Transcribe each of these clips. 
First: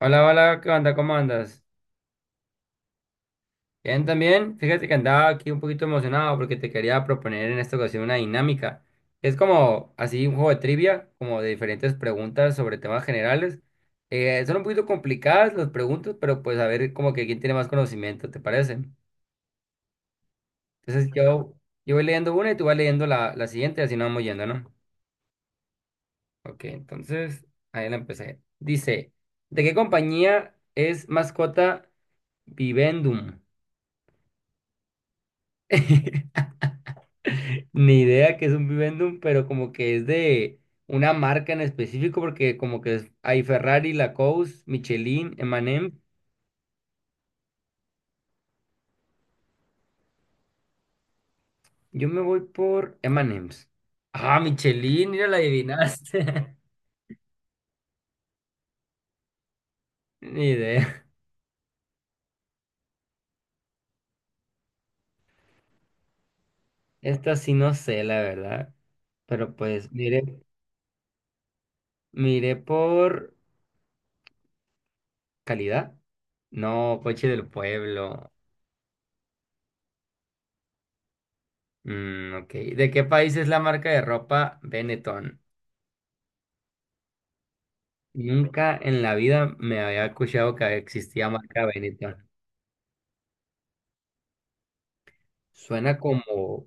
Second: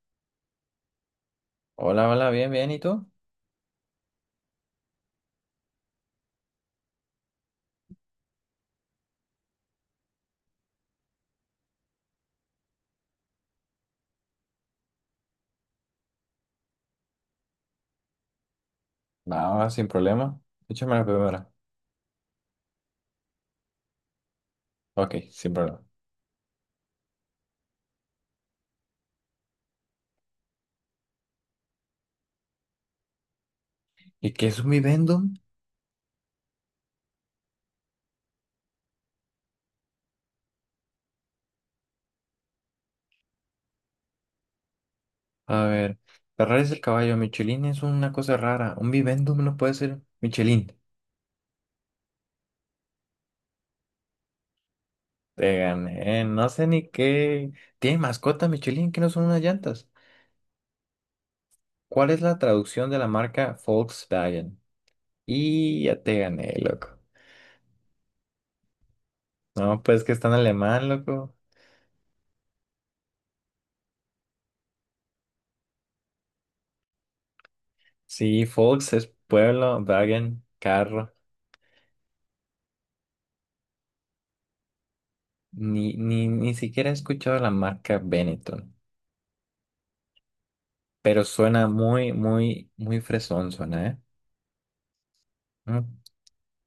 Hola, hola, ¿qué onda? ¿Cómo andas? Hola, hola, bien, bien, ¿y tú? Bien, también. Fíjate que andaba aquí un poquito emocionado porque te quería proponer en esta ocasión una dinámica. Es como así un juego de trivia, como de diferentes preguntas sobre temas generales. Son un poquito complicadas las preguntas, pero pues a ver como que quién tiene más conocimiento, ¿te parece? Nada, sin problema. Échame la Entonces primera. yo voy leyendo una y tú vas leyendo la siguiente, así nos vamos yendo, ¿no? Ok, sin problema. Ok, entonces ahí la empecé. Dice, ¿de qué compañía es mascota Vivendum? ¿Y qué es un vivendum? Ni idea que es un Vivendum, pero como que es de una marca en específico, porque como que hay Ferrari, Lacoste, Michelin, A M&M. ver, Ferrari es el caballo, Michelin es una cosa rara. Un vivendum no puede ser Michelin. Yo me voy por M&M's. Ah, Michelin, mira, la Te gané, no adivinaste. sé ni qué. ¿Tiene mascota Michelin que no son unas llantas? Ni idea. ¿Cuál es la traducción de la marca Volkswagen? Y ya te gané, loco. Esta sí no sé, la verdad. Pero No, pues, pues que está en miré, alemán, loco. miré por calidad. No, coche del pueblo. Sí, Volks es pueblo, Wagen, carro. Mm, ok. ¿De qué país es la marca de ropa Benetton? Ni siquiera he escuchado la marca Benetton, Nunca en la vida me había escuchado que pero existía marca suena muy, Benetton. muy, muy fresón, suena, ¿eh? Mm. Suena como.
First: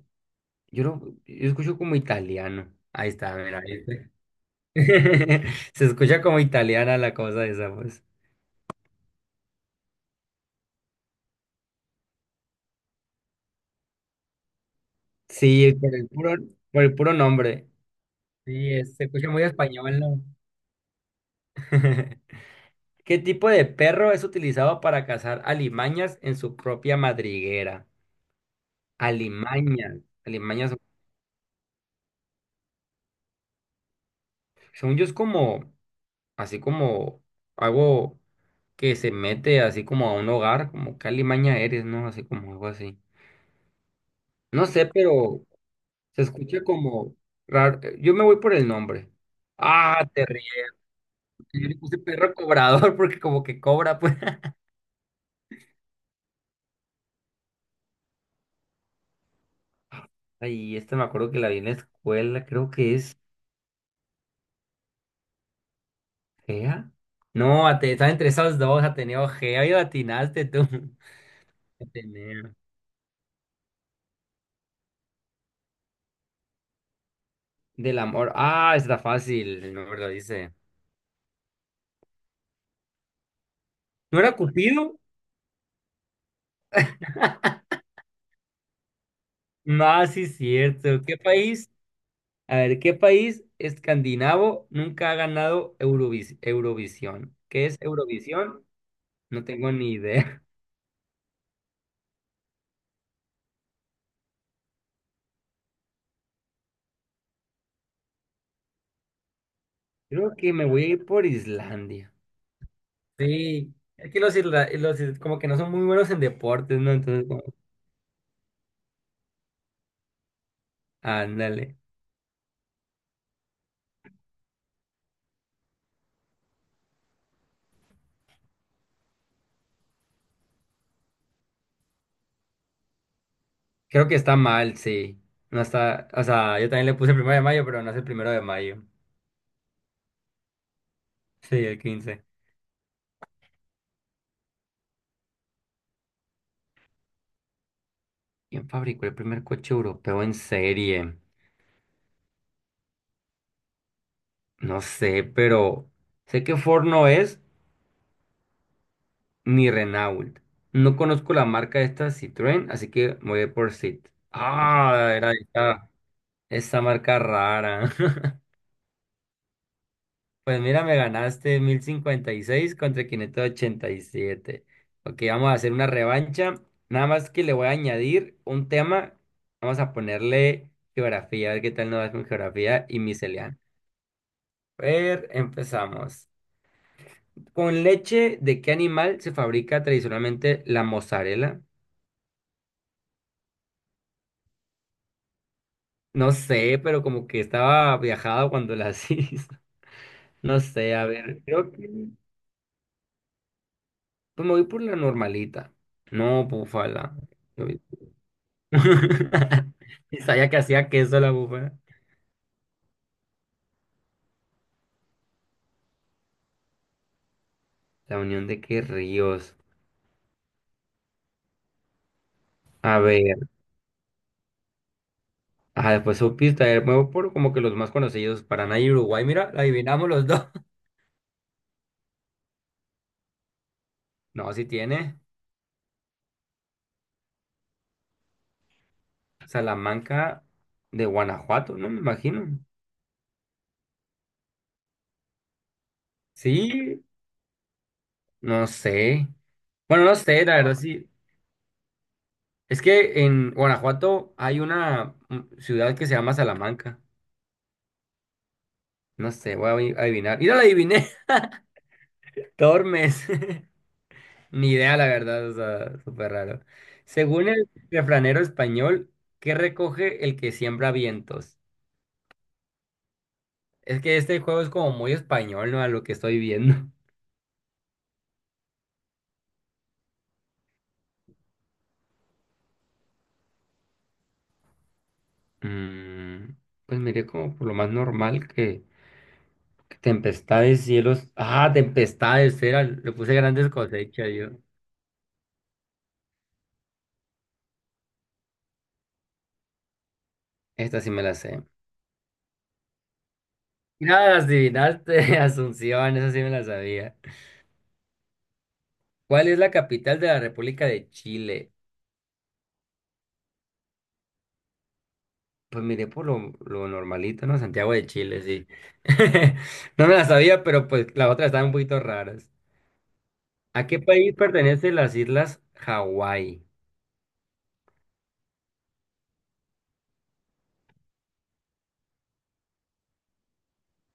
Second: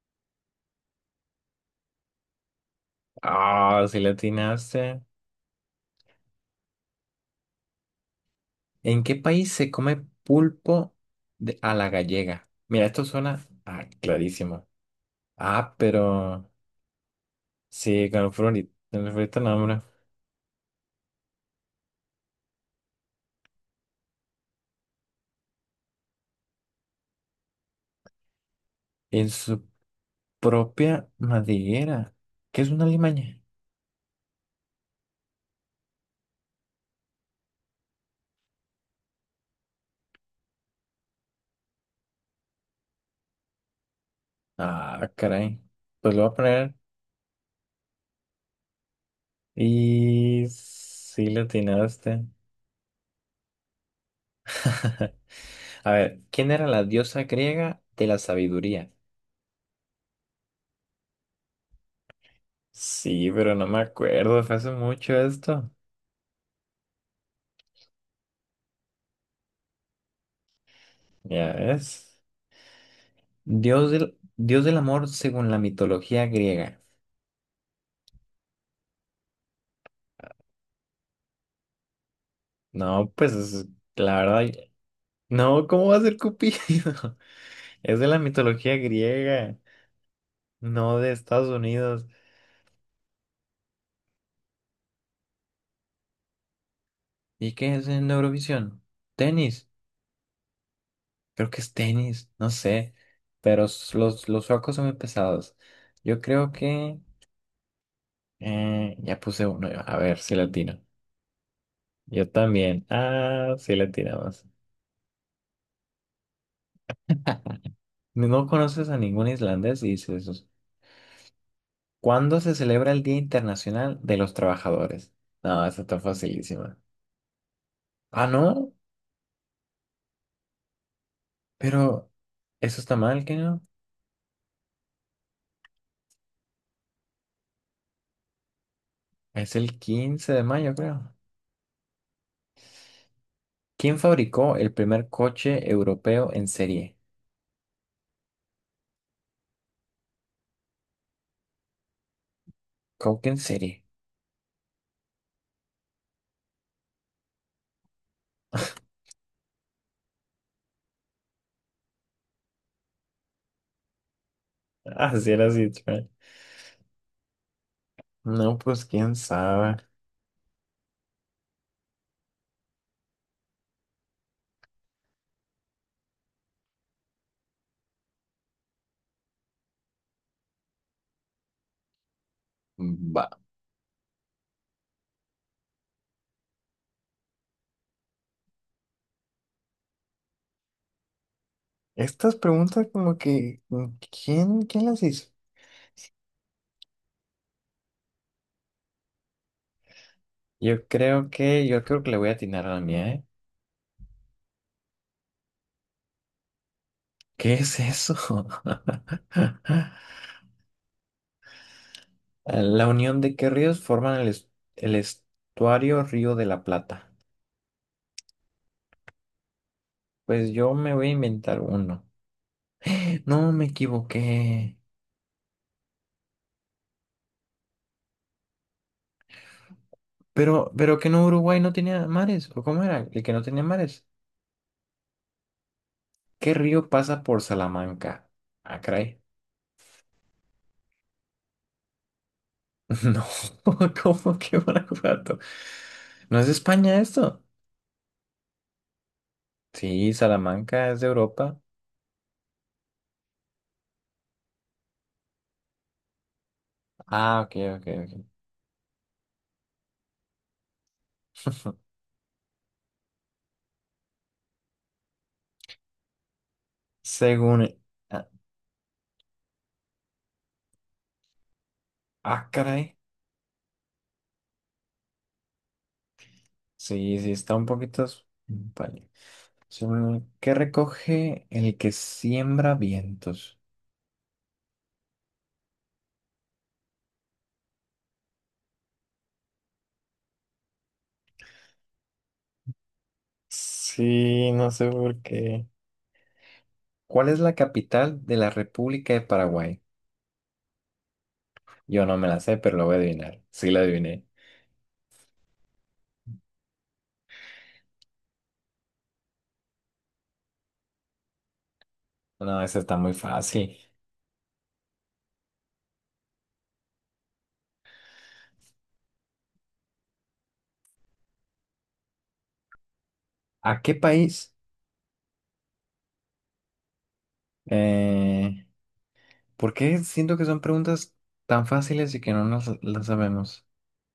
Yo no, yo escucho como italiano. Ahí está, mira, Ah, si le ¿viste? atinaste. Se escucha como italiana la cosa esa, pues. ¿En qué país se come pulpo a la gallega? Mira, esto suena ah, clarísimo. Sí, Ah, por el puro, pero por el puro nombre. sí, Sí, se con el escucha florito muy nombre. español, ¿no? ¿Qué tipo de perro es utilizado para cazar alimañas en su propia madriguera? En su Alimañas, alimañas, propia madriguera. ¿Qué es una limaña? según yo es como, así como algo, que se mete así como a un hogar, como Calimaña eres, ¿no? Así como algo así. No sé, Ah, pero caray. Pues se lo voy a escucha poner como raro. Yo me voy por el nombre. Ah, te ríes. y sí le Yo le puse atinaste. perro cobrador porque como que cobra, pues. A ver, ¿quién era la diosa griega de la sabiduría? Ay, esta me acuerdo que la vi en la escuela, creo que es Sí, pero no me acuerdo, fue hace mucho esto. Gea. No, estaba entre esas dos, Ateneo Gea y atinaste tú. Ya ves. Ateneo. Dios del amor según la mitología griega. Del amor. Ah, está fácil, el nombre lo dice. No, pues la ¿No era verdad, Cupido? no, ¿cómo va a ser Cupido? Es de la mitología griega, No, sí es no cierto. de ¿Qué Estados país? Unidos. A ver, ¿qué país escandinavo nunca ha ganado Eurovisión? ¿Y ¿Qué qué es es en Eurovisión? Eurovisión? No Tenis, tengo ni idea. creo que es tenis, no sé, pero los suecos son muy pesados. Yo creo que... ya puse uno yo. A ver si Creo que me latino. voy a ir por Islandia. Yo también. Ah, Sí, sí aquí los, latinamos. isla- los is- como que no son muy buenos en deportes, ¿no? Entonces, No conoces a ningún islandés y dices eso. ándale. ¿Cuándo se celebra el Día Internacional de los Trabajadores? No, esta está facilísima. Ah, no, pero eso está mal, ¿qué no? Creo que está mal, sí. No está, o sea, yo también le puse el 1 de mayo, pero no es el 1 de mayo. Es el 15 de mayo, creo. Sí, el 15. ¿Quién fabricó el primer coche europeo en serie? ¿Quién fabricó el primer coche europeo en serie? ¿Cómo que en serie? No sé, pero sé que Ford no es, ni Renault. No conozco la marca de esta Citroën, así que me voy a ir por Cit. Ah, Así era era así. esta, marca rara. No, pues quién sabe. Pues mira, me ganaste 1056 contra 587. Ok, vamos a hacer una revancha. Nada más que le voy a añadir un tema. Vamos a ponerle geografía, a ver qué tal nos va con geografía y Va. miscelánea. A ver, empezamos. ¿Con leche de qué animal se fabrica tradicionalmente la mozzarella? Estas preguntas como que, ¿quién las hizo? No sé, pero como que estaba viajado cuando las hizo. No sé, a ver, creo Yo creo que que le voy a atinar a la mía, ¿eh? pues me voy por la normalita. No, búfala. ¿Qué Yo- es eso? Y sabía que hacía queso la búfala. La unión de qué ríos forman el, el estuario Río de la Plata. La unión de qué ríos. Pues yo me voy a inventar uno. A ver, No, me equivoqué. Después supiste, a ver, me voy por como que los más conocidos, Paraná y Uruguay, mira, la adivinamos los dos. Pero que no, Uruguay no tenía mares. ¿O cómo era? El que no tenía mares. No, sí tiene. ¿Qué río pasa por Salamanca? Ah, caray. Salamanca de Guanajuato, no me imagino. No, ¿cómo que Guanajuato? ¿No es España Sí, esto? no sé. Bueno, Sí, no sé, la verdad Salamanca es de sí. Europa. Es que en Guanajuato hay una ciudad que se llama Salamanca. Ah, ok, ok, ok. No sé, voy a adivinar. ¡Y no la adiviné! Tormes. Ni idea, la verdad, o sea, súper raro. Según el Según... Ah, refranero español, ¿qué recoge el que siembra vientos? ah, caray. Es que este juego es como muy español, ¿no? A lo que estoy viendo. Sí, sí, está un poquito... Vale. ¿Qué recoge el que siembra vientos? Mm, pues miré como por lo más normal que tempestades, cielos. Ah, tempestades, era, le puse grandes cosechas Sí, yo. no sé por qué. ¿Cuál es la capital de la República de Paraguay? Esta sí me la sé. Yo no me la sé, pero lo voy a adivinar. Sí, la adiviné. Nada, las adivinaste, Asunción, eso sí me la sabía. ¿Cuál es la capital de la República de Chile? No, esa está muy fácil. Pues miré por lo normalito, ¿no? Santiago de Chile, sí. No me la sabía, pero pues las otras estaban un poquito raras. ¿A ¿A qué qué país país? pertenecen las islas Hawái? Eh, ¿Por qué siento que son preguntas tan fáciles y que no nos las sabemos?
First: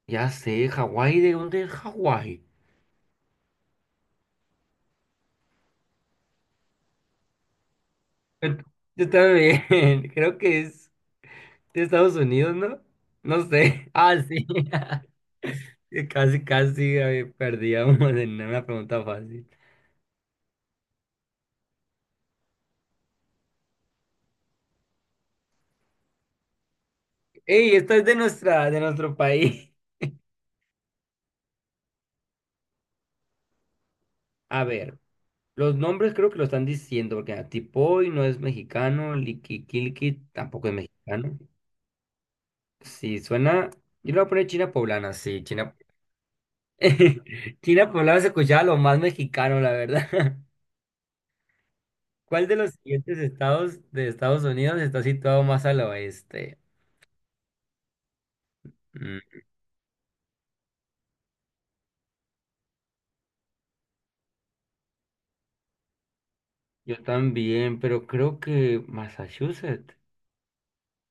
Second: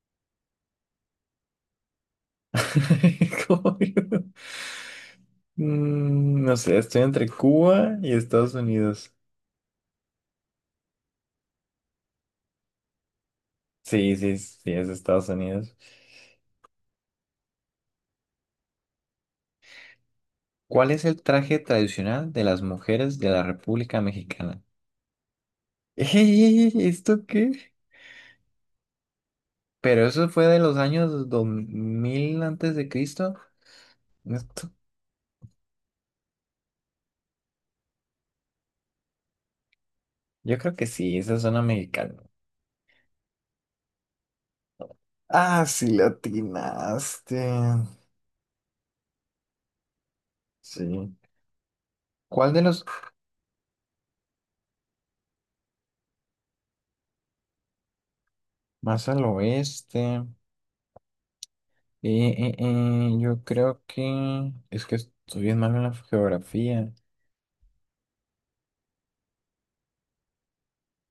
Ya sé, Hawái, ¿de dónde es Hawái? Como yo. Mm, no sé, estoy entre Cuba y Estados Et- Unidos. Está bien, creo que es de Estados Unidos, ¿no? No sé. Sí, Ah, sí, sí. sí, es Estados Unidos. Casi, casi perdíamos en una pregunta fácil. ¿Cuál es el traje tradicional de las mujeres de la República Mexicana? ¡Ey! ¿Esto qué? Ey, esta es de nuestro país. Pero eso fue de los años 2000 antes de Cristo. A Esto- ver, los nombres creo que lo están diciendo, porque mira, Tipoy no es mexicano, Liquiquilqui Yo tampoco es creo que sí, mexicano. esa zona mexicana. Sí, suena. Yo le voy a poner China poblana, sí, Ah, China. sí, latinaste. China poblana se escuchaba lo más mexicano, la verdad. Sí. ¿Cuál ¿Cuál de de los los siguientes estados de Estados Unidos está situado más al oeste? más Mm, al oeste? Yo creo que es que estoy bien malo en la geografía. yo también, pero creo que Massachusetts.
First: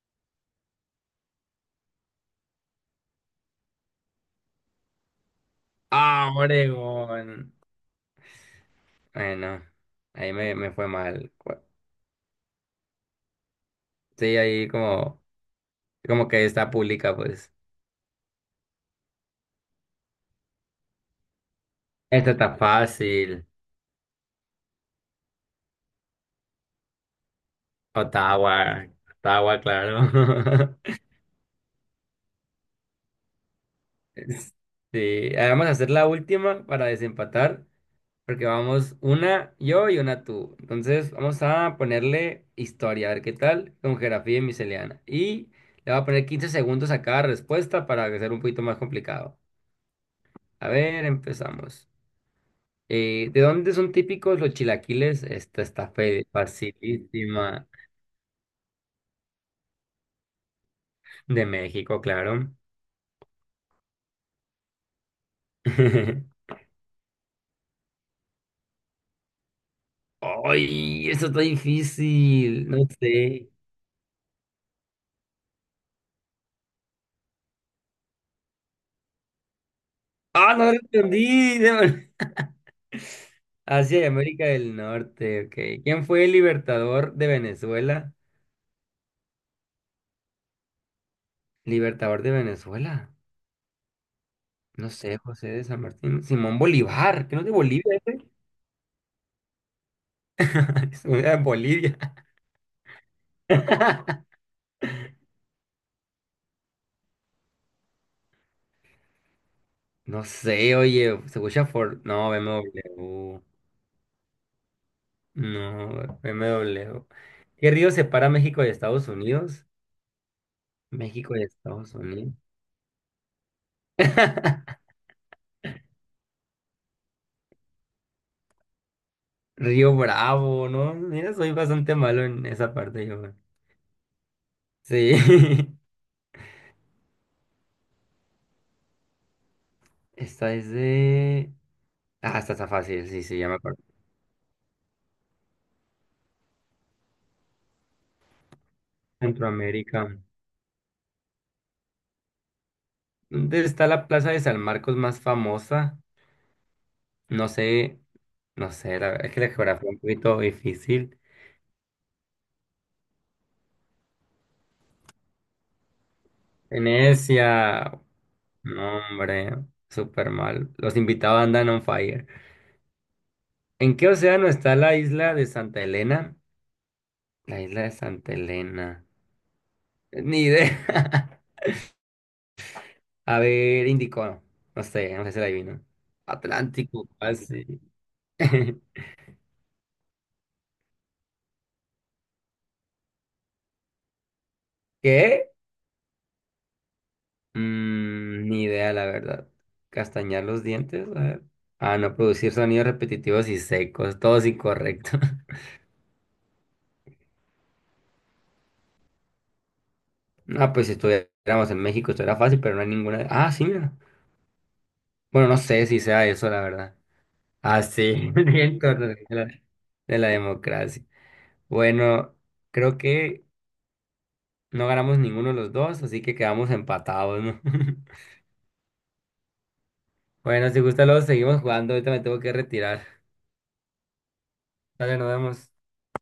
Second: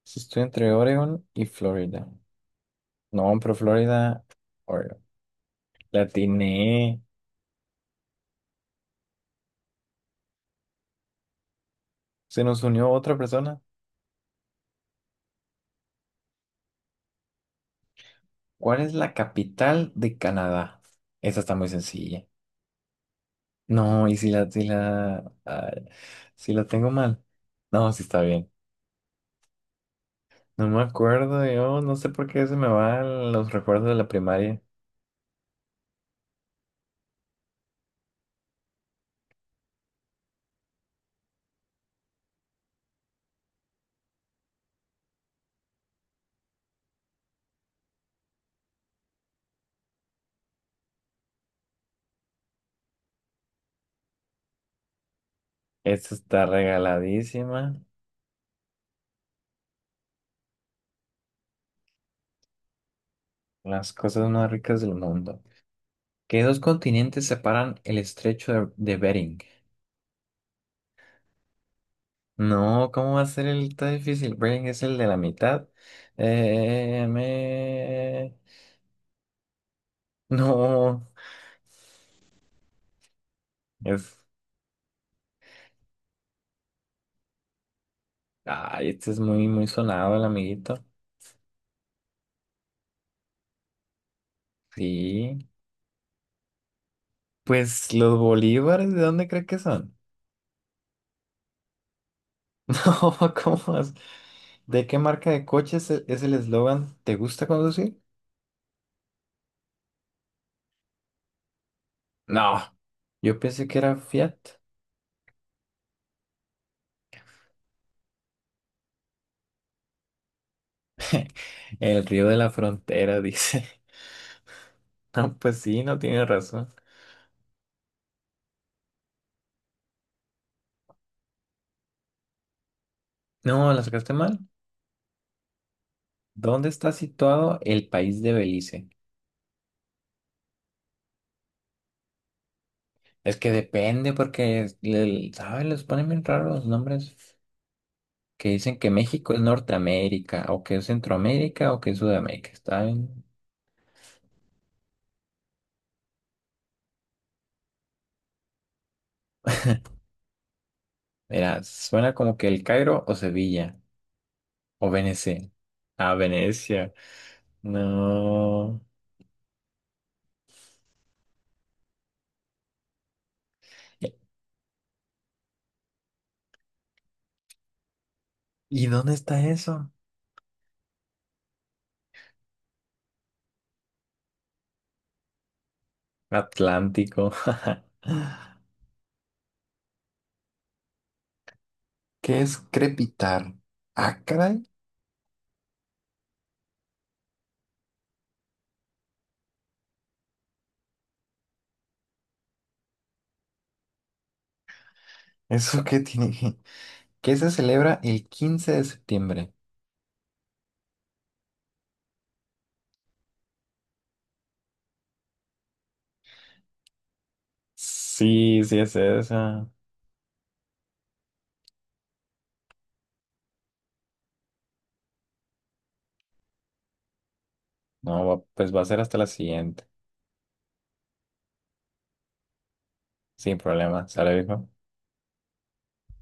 Sí, estoy entre Oregon y Florida. No, pero Florida, Oregon. La Ah, atiné. Oregón. Bueno, ahí me fue mal. Se nos unió otra persona. Sí, ahí como que está pública, pues. ¿Cuál es la capital de Canadá? Esa está muy sencilla. Esta está fácil. No, y si la, si la, ay, si la tengo mal. No, sí está bien. Ottawa, Ottawa, No claro. me acuerdo, yo no sé por qué se me van los recuerdos de la primaria. Sí, vamos a hacer la última para desempatar, porque vamos una yo y una tú. Entonces, vamos a ponerle historia, a ver qué tal, con geografía y miscelánea. Y le voy a poner 15 segundos a cada respuesta para que sea un poquito más complicado. A ver, empezamos. ¿De dónde son típicos los chilaquiles? Esta está Esta está facilísima. regaladísima. De México, claro. Las cosas más ricas del mundo. ¿Qué dos continentes separan el estrecho de Bering? ¡Ay! Eso está difícil. No No, ¿cómo va a ser sé. el tan difícil? Bering es el de la mitad. Eh, me... ¡Ah, no lo No, entendí! Asia y es... América del Norte, ok. ¿Quién fue el libertador de Venezuela? Ay, este es muy, muy sonado, el amiguito. Libertador de Venezuela. No sé, Sí. José de San Martín. Simón Bolívar, que no es de Pues Bolivia, los ¿ese? bolívares, ¿de dónde cree que son? Es de Bolivia. No, ¿cómo vas? ¿De qué marca de coches es el eslogan? ¿Te gusta conducir? No sé, oye, se escucha Ford. No, B No, M yo W, pensé que era Fiat. No, B M W. ¿Qué río separa México de Estados Unidos? México y Estados El río Unidos. de la frontera, dice. No, pues sí, no tiene razón. Río Bravo, ¿no? Mira, soy bastante malo en esa parte yo, güey. No, la sacaste mal. Sí. ¿Dónde está situado el país de Belice? Esta es de... Ah, esta está fácil, sí, Es sí, ya que me acuerdo. depende porque, ¿sabes? Les ponen bien raros los nombres que dicen que México es Centroamérica. Norteamérica o que es Centroamérica o que es Sudamérica. Está bien. ¿Dónde está la plaza de San Marcos más famosa? No sé, no sé, la es que la geografía es un poquito difícil. Mira, suena como que el Cairo o Sevilla o Venecia. Ah, Venecia. Venecia. No. No, hombre, súper mal. Los invitados andan on fire. ¿En qué océano está la isla de Santa Elena? La isla de Santa ¿Y Elena. dónde está eso? Ni idea. A ver, Índico. No, no sé, no sé si la adivino. Atlántico, Atlántico. así. ¿Qué es crepitar? ¿Acra? ¿Qué? Ni idea, la verdad. Castañar los dientes, a ver. Ah, no, producir sonidos repetitivos y secos, todos incorrectos. ¿Eso qué tiene? ¿Qué se celebra el 15 de septiembre? No, pues si estuviéramos en México, esto era fácil, pero no hay ninguna. Ah, sí, mira. Bueno, no sé si sea eso, la verdad. Ah, sí, Sí, sí bien, es correcto, de la esa. de la democracia. Bueno, creo que. No ganamos ninguno de los dos, así que quedamos empatados, ¿no? No, pues va a ser hasta la siguiente. Bueno, si gusta, luego seguimos jugando. Ahorita me tengo que retirar. Sin problema, ¿sale, viejo? Dale, nos vemos.